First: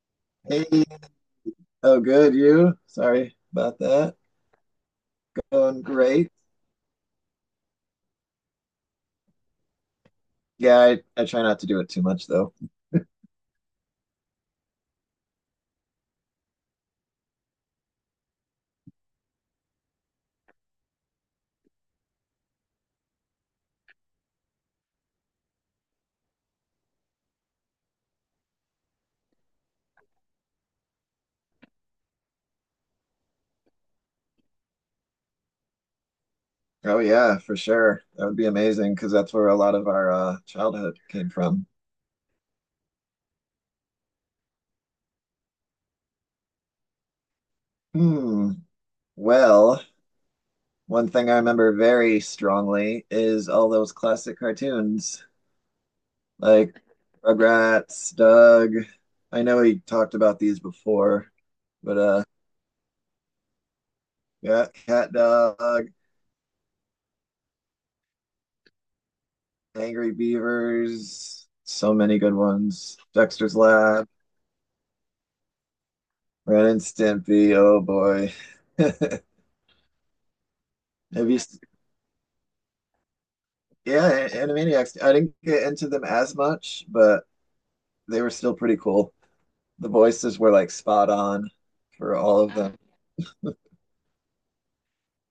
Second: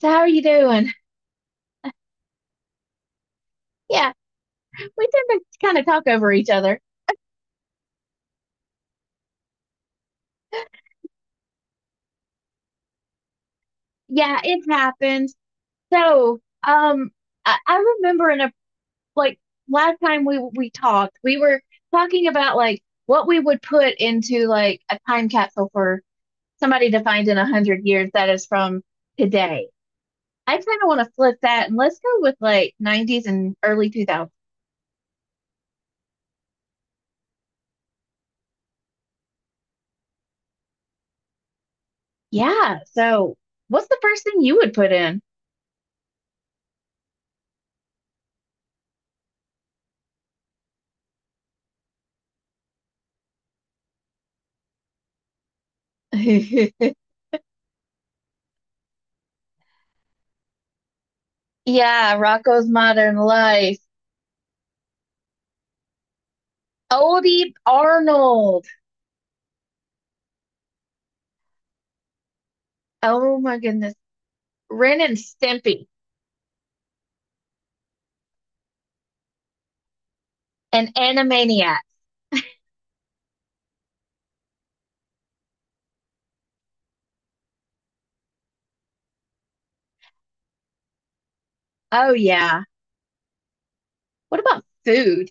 So how are you Hey, doing? oh good, you? Sorry about Yeah, that. we tend to kind Going of talk over great. each other. Yeah, I try not to do it too much though. Yeah, it happens. So, um, I, I remember in a like last time we talked, we were talking about like what we would put into like a time capsule for somebody to find in a hundred years that is from today. I kind of want to flip that, and let's go with like 90s and early 2000s. Oh yeah, for sure. That would be amazing because that's where a lot of our childhood came from. Yeah, so what's the first thing you would put in? Hmm. Well, one thing I remember very strongly is all those classic cartoons. Like Rugrats, Doug. I know he talked about these before, but Yeah, Rocco's Modern Life. yeah, Cat Dog, Odie Arnold. Angry Beavers, so many good ones. Oh Dexter's my goodness. Lab, Ren and Stimpy Ren and Stimpy, oh boy. and Have you s- Animaniacs. yeah, Animaniacs. I didn't get into them as much, but they were still pretty cool. The voices were like spot on Oh for all of yeah. them. What about food?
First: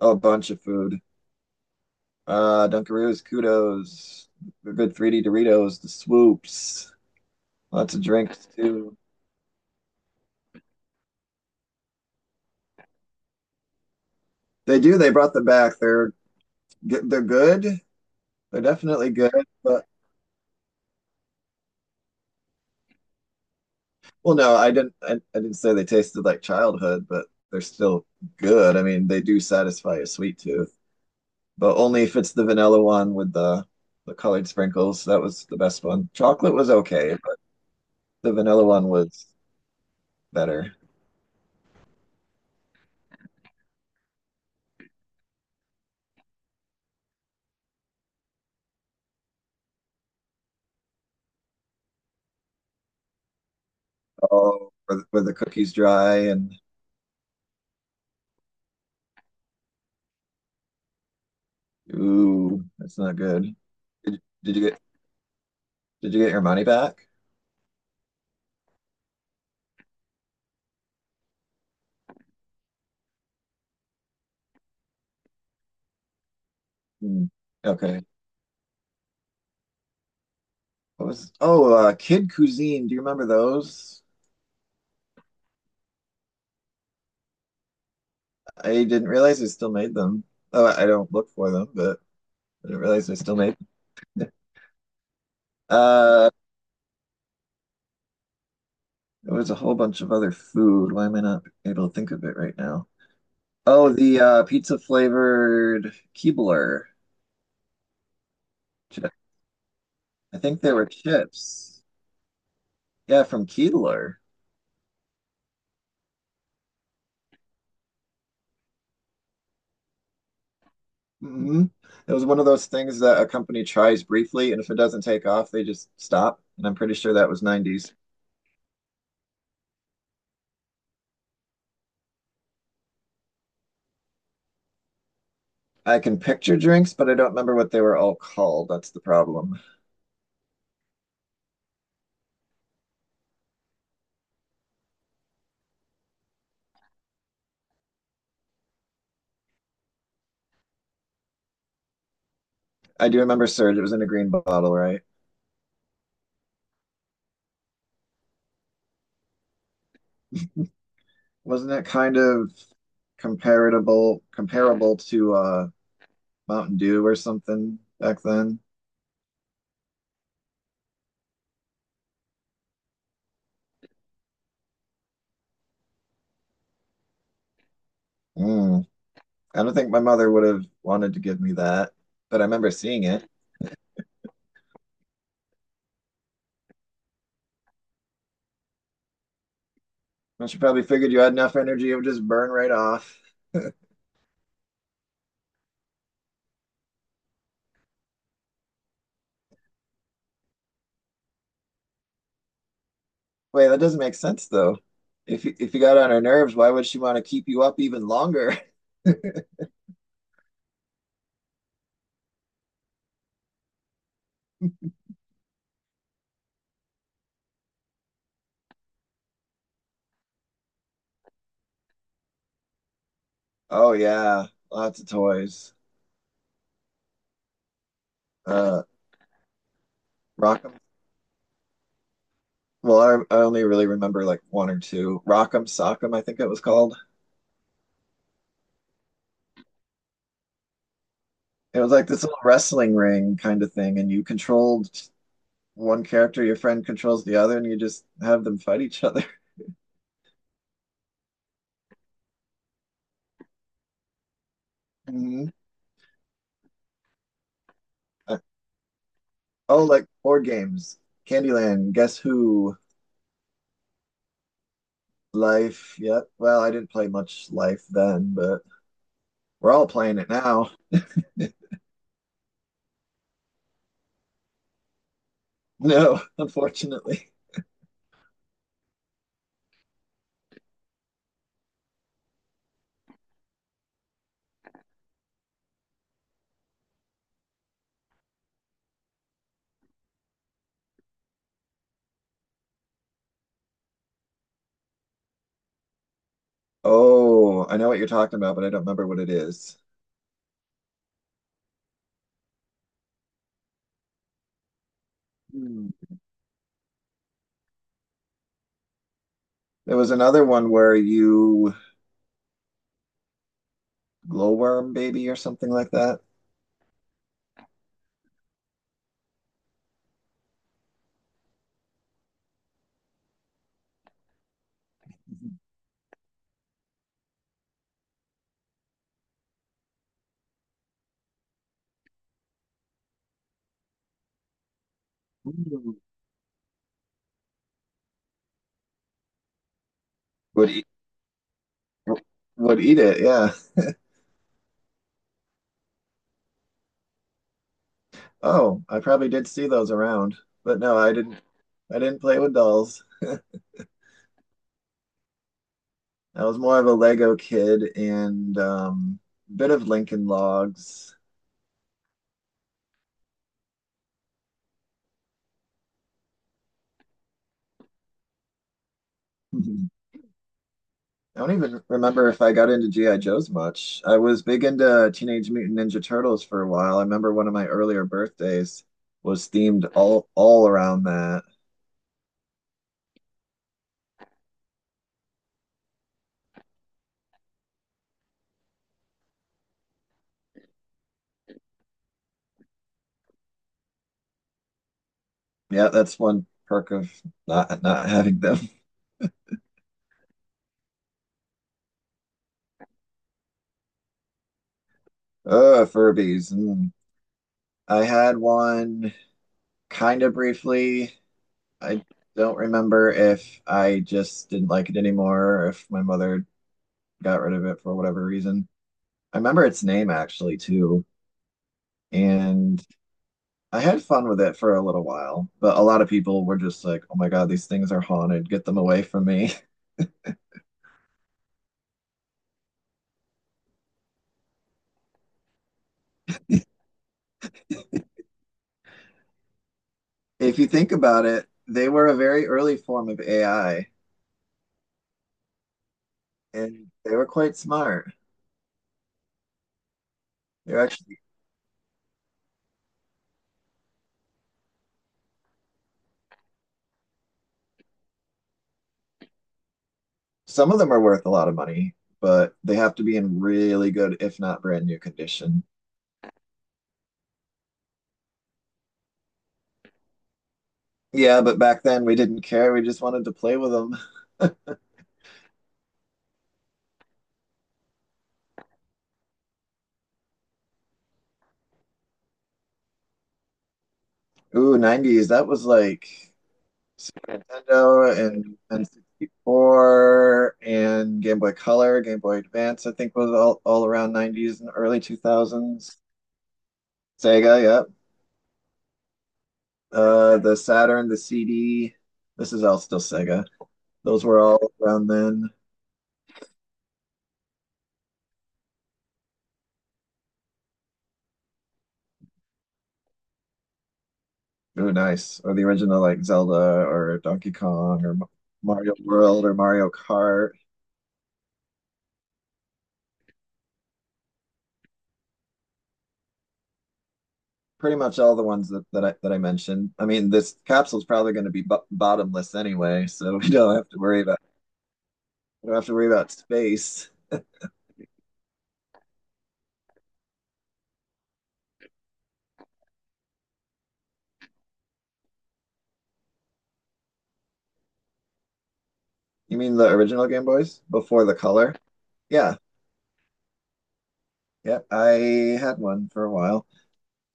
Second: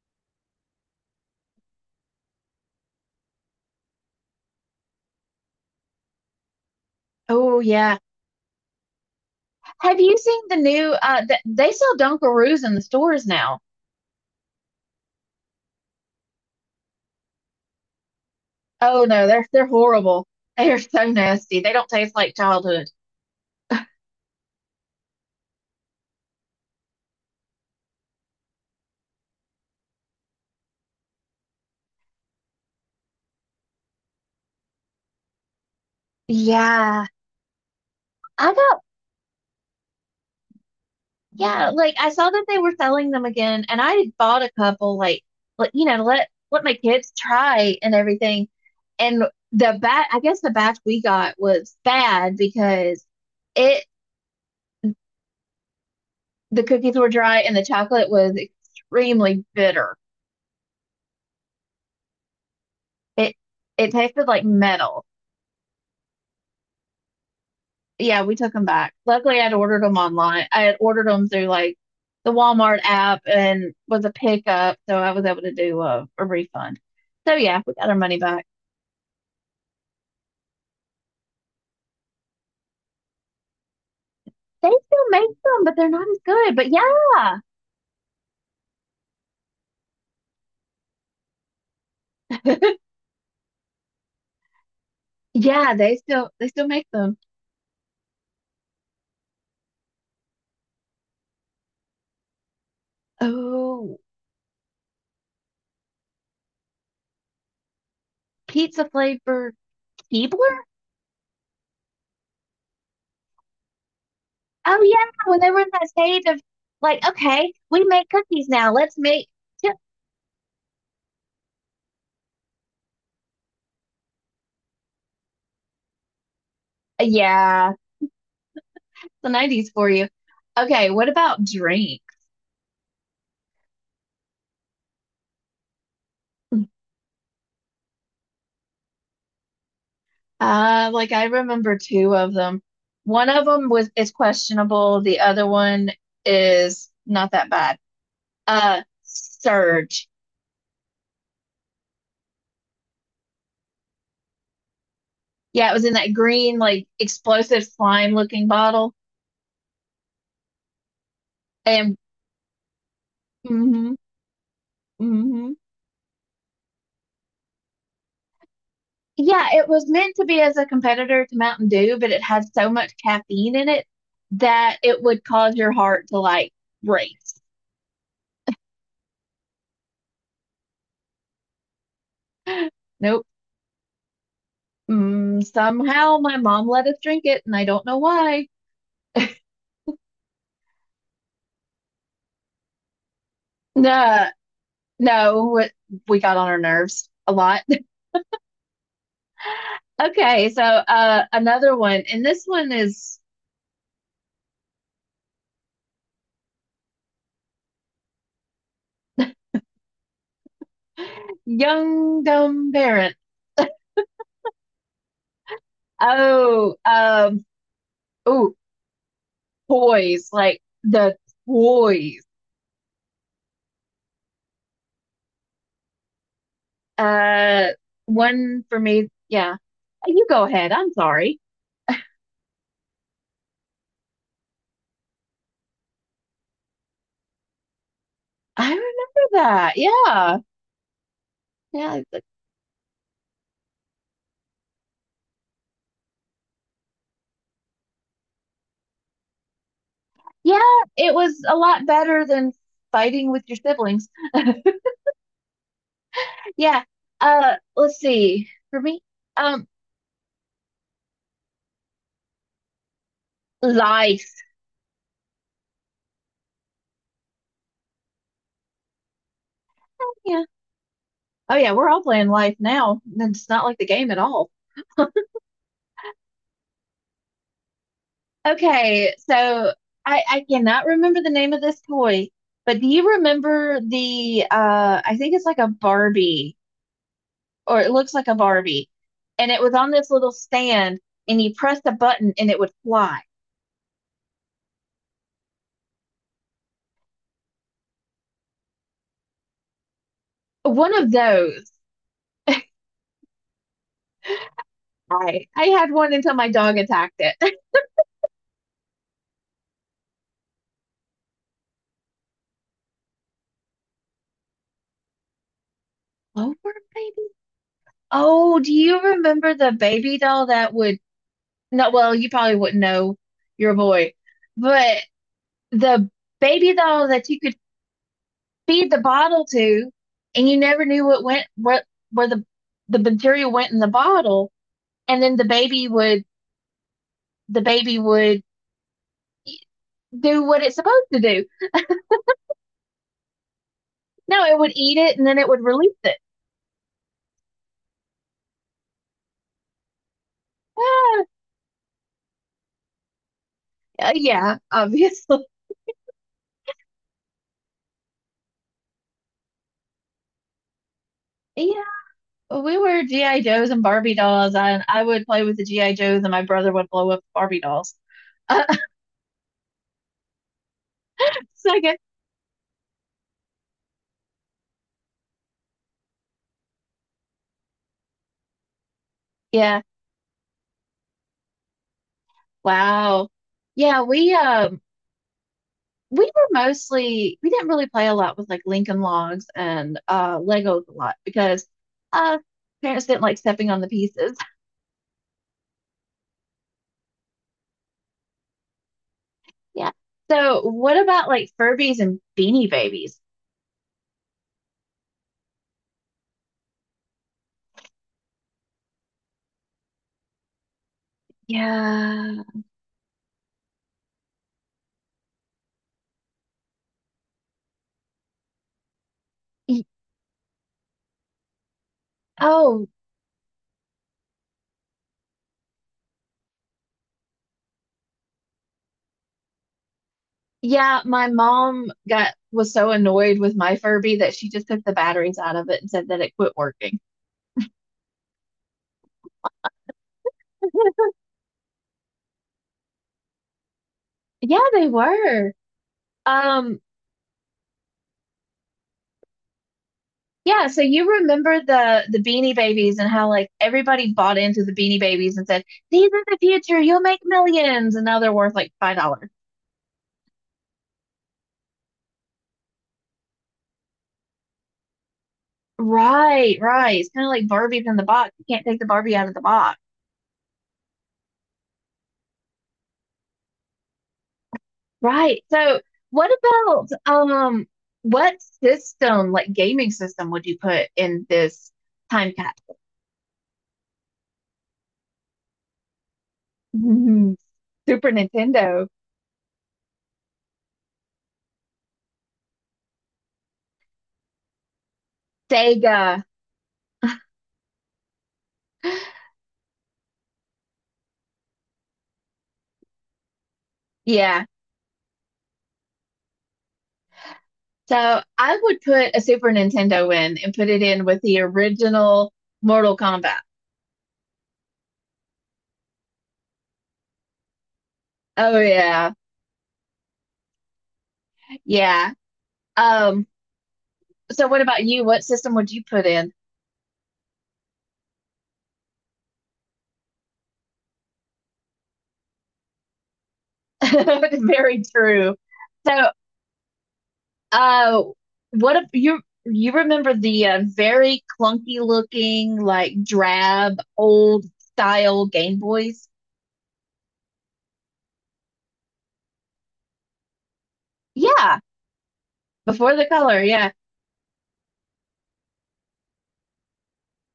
A bunch of food. Dunkaroos, Kudos, the good 3D Doritos, the swoops, Oh lots yeah. of drinks too. Have you seen the new th they sell Dunkaroos in the stores now. They do. They brought them back. They're good. They're Oh definitely no, good. they're But horrible. They are so nasty. They don't taste like childhood. well, no, I didn't. I didn't say they tasted like childhood, but they're still good. I mean, they do satisfy a sweet tooth, but only if it's the vanilla one with the colored sprinkles. That was the best one. Chocolate was Yeah. okay, but the I vanilla got. one was better. Yeah, like I saw that they were selling them again, and I bought a couple, like, to let my kids try and everything. And the bat, I guess the batch we got was bad because it Oh, were the cookies dry and the cookies were dry and the chocolate was extremely bitter. ooh, that's not It good. it Did, tasted like did you get metal. did you get your money back? Yeah, we took them back. Luckily, I'd ordered them online. I had ordered them through like the Walmart app and was a pickup, so I was able to do a refund. Hmm. So yeah, we got our Okay. money back. What was oh Kid Cuisine, do you remember those? They still make them, but they're not as good. But yeah. I didn't realize they still made them. Oh, I don't look for them, but I didn't realize they still made them. Yeah, they still Uh, they still make them. there was a whole bunch of other food. Why am I not able to think of it right now? Oh, Oh, the pizza flavored Keebler. pizza chi- flavored I Keebler? think they were chips. Yeah, from Keebler. Oh yeah, when they were in that stage of like, okay, we make cookies now. Let's make chip. Hmm. It was one of those things that a company tries briefly, and if it doesn't take off, they just stop. And I'm pretty sure that was Yeah, 90s. the 90s for you. Okay, what about drink? I can picture drinks, but I don't remember what they were all called. That's the problem. Like I remember two of them. One of them was is questionable. The other one is not that bad. Uh, Surge. I do remember Surge. It was in a green bottle, right? Yeah, it was in that green, like explosive slime looking bottle. Wasn't it And kind of hmm comparable to hmm Mountain Dew or something back then? yeah, it was meant to be as a competitor to Mountain Dew, but it had so much caffeine in it that it would cause your heart to like race. Mm. I don't think my mother would have wanted to give me that, but I remember seeing Nope. it. Somehow my mom let us drink it, and I don't know why. And she probably figured you had enough energy, it would just burn right off. No, no, we got on our nerves a lot. Okay, so another one, and this one is Wait, that doesn't make sense though. If you got on her nerves, why would she want to keep you up even longer? young dumb parent. Oh, um, oh, Toys, like the toys. Oh yeah, lots of toys. Uh, One for Uh, me. Yeah. You go ahead. Rock'em. I'm sorry. Well, I only really remember like one or two. Rock'em Sock'em, I think it was called. I remember that. Yeah, It was yeah, like this little wrestling ring kind of thing, and you controlled one character, your friend controls the other, and you just have them fight each other. yeah. It was a lot better than fighting with your siblings. Mhm. Yeah. Let's Uh, see. For me, um, oh, like board games, Candyland, Guess Who, life. Life. Yep. Well, I didn't play much Life then, but we're all playing it Yeah. now. Oh yeah, we're all playing life now. It's not like the game at all. No, unfortunately. Okay, so I cannot remember the name of this toy, but do you remember the I think it's like a Barbie or it looks like a Barbie, and it was on this little stand, and you pressed a button and it would fly. Oh, I know what you're talking about, but I don't remember what it is. One of those. I Hmm. had one until my dog attacked it. There was another one where you glowworm baby or something like that. Over maybe? Oh, do you remember the baby doll that would, no, well, you probably wouldn't know, your boy, but the baby doll that you could feed the bottle to, and you never knew what went what, where the bacteria went in the bottle, and then Ooh. The baby would do what Would it's eat, supposed to do. would eat it. Yeah. No, it would eat it and then it would release it. Oh, I probably did see those around, but no, I Ah, didn't. I didn't play with dolls. I yeah, obviously. was more of a Lego kid and bit of Lincoln Logs. Yeah, we were GI Joes and Barbie dolls. I would play with the GI Joes and my brother would blow up Barbie dolls. Uh, I don't so I even guess, remember if I got into G.I. Joes much. I was big into Teenage Mutant Ninja Turtles for a while. I remember one of my earlier birthdays was yeah, themed all around that. wow. Yeah, we were mostly we didn't really play a lot with like Lincoln Logs and Legos a lot because uh parents didn't like stepping on the pieces. Yeah, that's one perk of not having them. Yeah. So what about like Furbies and Beanie Babies? Furbies. Mm. I had one kind of briefly. I Yeah. don't remember if I just didn't like it anymore or if my mother got rid of it for whatever reason. I remember its Y- name actually too. And Oh, I had fun with it for a little while, but a lot of people were just like, oh my God, these things are haunted. Get them away from me. yeah, my mom got was so annoyed with my Furby that she just took the batteries out of it and said that it quit working. If you think about it, they were a very early form of AI Yeah, they were. Um, and they were quite smart. Yeah, They're so you actually, remember the Beanie Babies and how like everybody bought into the Beanie Babies and said, "These are the future, you'll make millions." And now they're worth like $5. some of them are worth a lot of money, but they have to be in really good, if not brand new condition. Right, right. It's kind of like Barbie from the box. You can't take the Barbie out of the box. Yeah, but back then we didn't care. We just wanted to play with them. Right. So what about um what system, like gaming system, would you put in this time capsule? Ooh, 90s. That was like Super Super Nintendo and Nintendo, N64 and Game Boy Color, Game Boy Advance, I think was all around 90s and early 2000s. Sega. Sega, yep. The Saturn, the CD. This is all still Sega. Those were Yeah. all around then. So I would put a Super Nintendo in and put it in with the original Mortal Kombat. Ooh, nice. Or the original like Zelda or Donkey Kong or Oh Mario yeah. World or Mario Kart. Yeah. Um, so what about you? What system would you put in? Pretty much all the ones that I mentioned. I mean, this capsule's probably going to be bo bottomless anyway, so we don't have to worry about Very true. I don't have to worry So about space. uh what if you you remember the very clunky looking like drab old style Game Boys? You mean the original Game Boys before the Yeah, color? Yeah, before the color, yeah. yeah. I had one for a while,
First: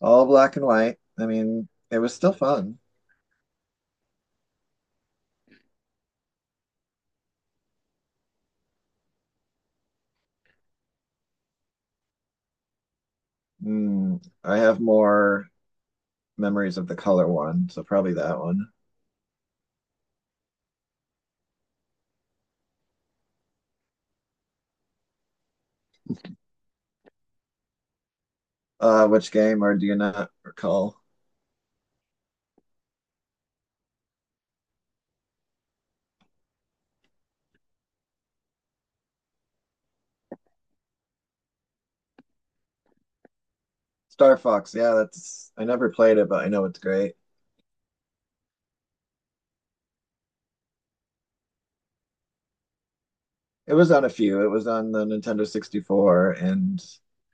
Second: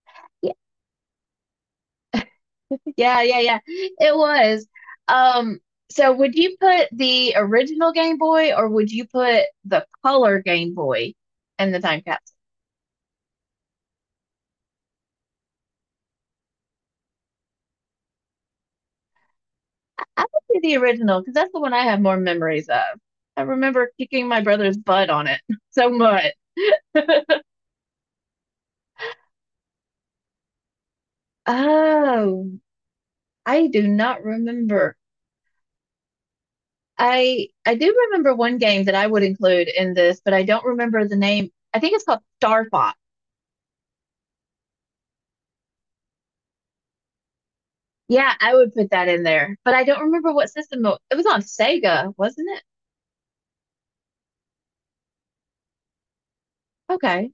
all black and white. I mean, it was still fun. Yeah, yeah, yeah. It was. Um, so would you put the original Game Boy or would you put the color Game Boy in the time capsule? Mm, I have more memories of the color one, so probably that one. I would do the original because that's the one I have more memories of. I remember kicking my brother's butt on it so much. Which game, or do you not recall? Oh, I do not remember. I do remember one game that I would include in this, but I don't remember the name. I think it's called Starfox. Star Fox. Yeah, that's. I never played it, but I know it's great. Yeah, I would put that in there, but I don't remember what system it was on. Sega, wasn't it? It was on a few. It was on the Nintendo 64 and Okay.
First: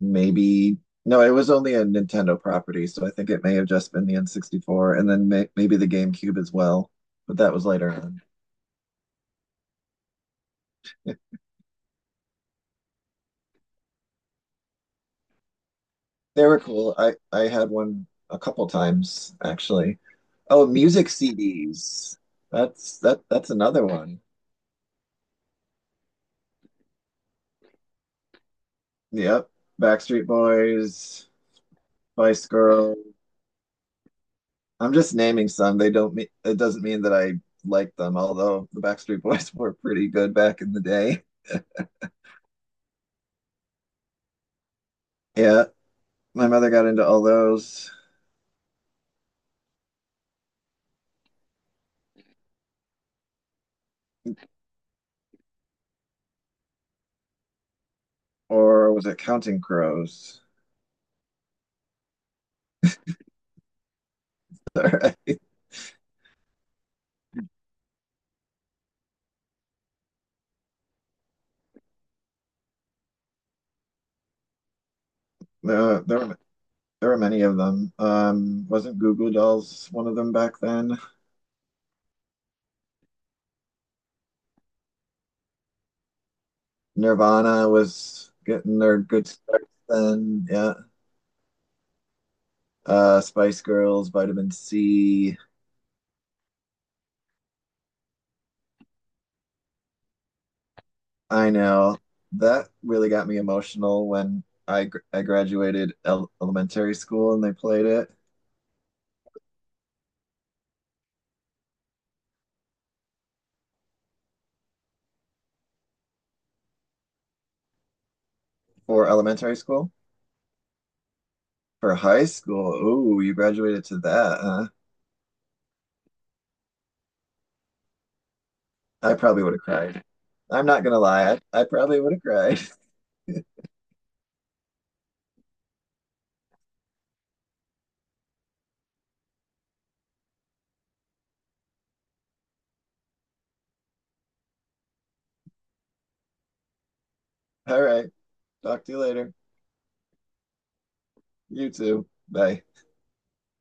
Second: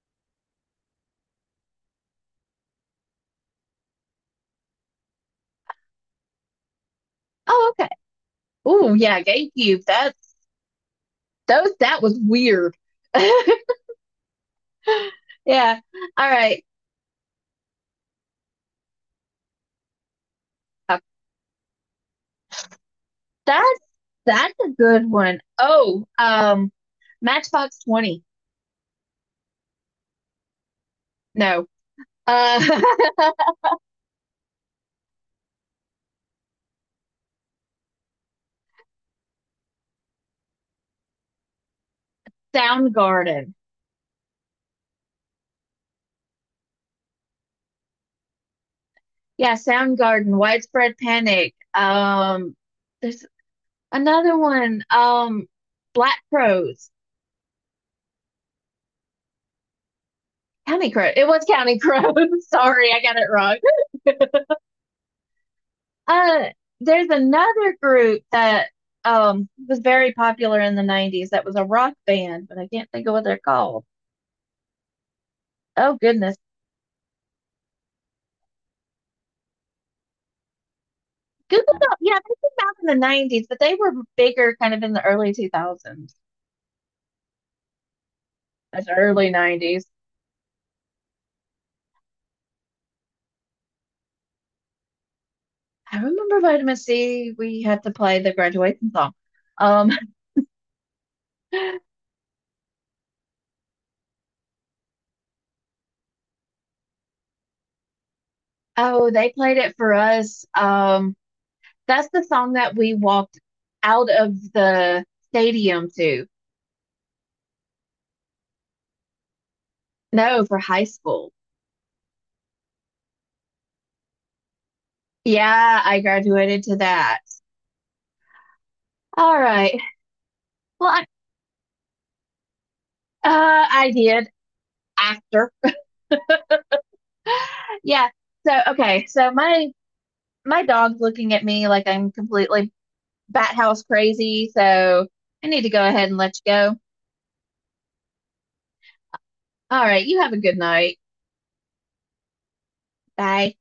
maybe no, it was only a Nintendo property, so I think it may have just been the N64 and then maybe the GameCube as well, but that was Oh, okay. later on. Oh, yeah, GameCube. That's those. That was weird. Yeah. All They were right. cool. I had one a couple times actually. Oh, Uh, music CDs. That's That's another one. A good one. Oh, Matchbox 20. Yep. Backstreet Boys, No. Spice Girls. Uh, I'm just naming some. They don't mean it doesn't mean that I like them, although the Backstreet Boys were pretty good back in the day. Soundgarden. Yeah, my mother got into all those. Yeah, Soundgarden. Widespread Panic. There's another one. Black Crowes. Or was it Counting Crows? County Crow. It was County Crow. Sorry, I got it wrong. there, uh, there's another group that was very popular in the 90s that was a rock band, but I can't think of what they're called. Oh goodness. there, there were many of them. Wasn't Goo Goo Dolls one of them back then? Google them. Yeah, they came out in the 90s, but they were bigger kind of in the early 2000s. Nirvana was getting That's their good early start 90s. then. Yeah. Spice Girls, Vitamin C. I remember Vitamin C, we had to play the graduation song. Um, I know that really got me emotional when I graduated el elementary school and they played it oh, they played it for us. That's the song that we walked out of the stadium to. for elementary school. No, for high school. For high school, ooh, you graduated to that, huh? Yeah, I graduated to that. I All probably would have right. cried. I'm not Well, gonna lie. I probably would have cried. I did after. Yeah. So okay. So my dog's looking at me like I'm completely bat house crazy. So I need to go ahead and let you go. All right. Talk to you later. All right. You have a good night. You too. Bye. Bye.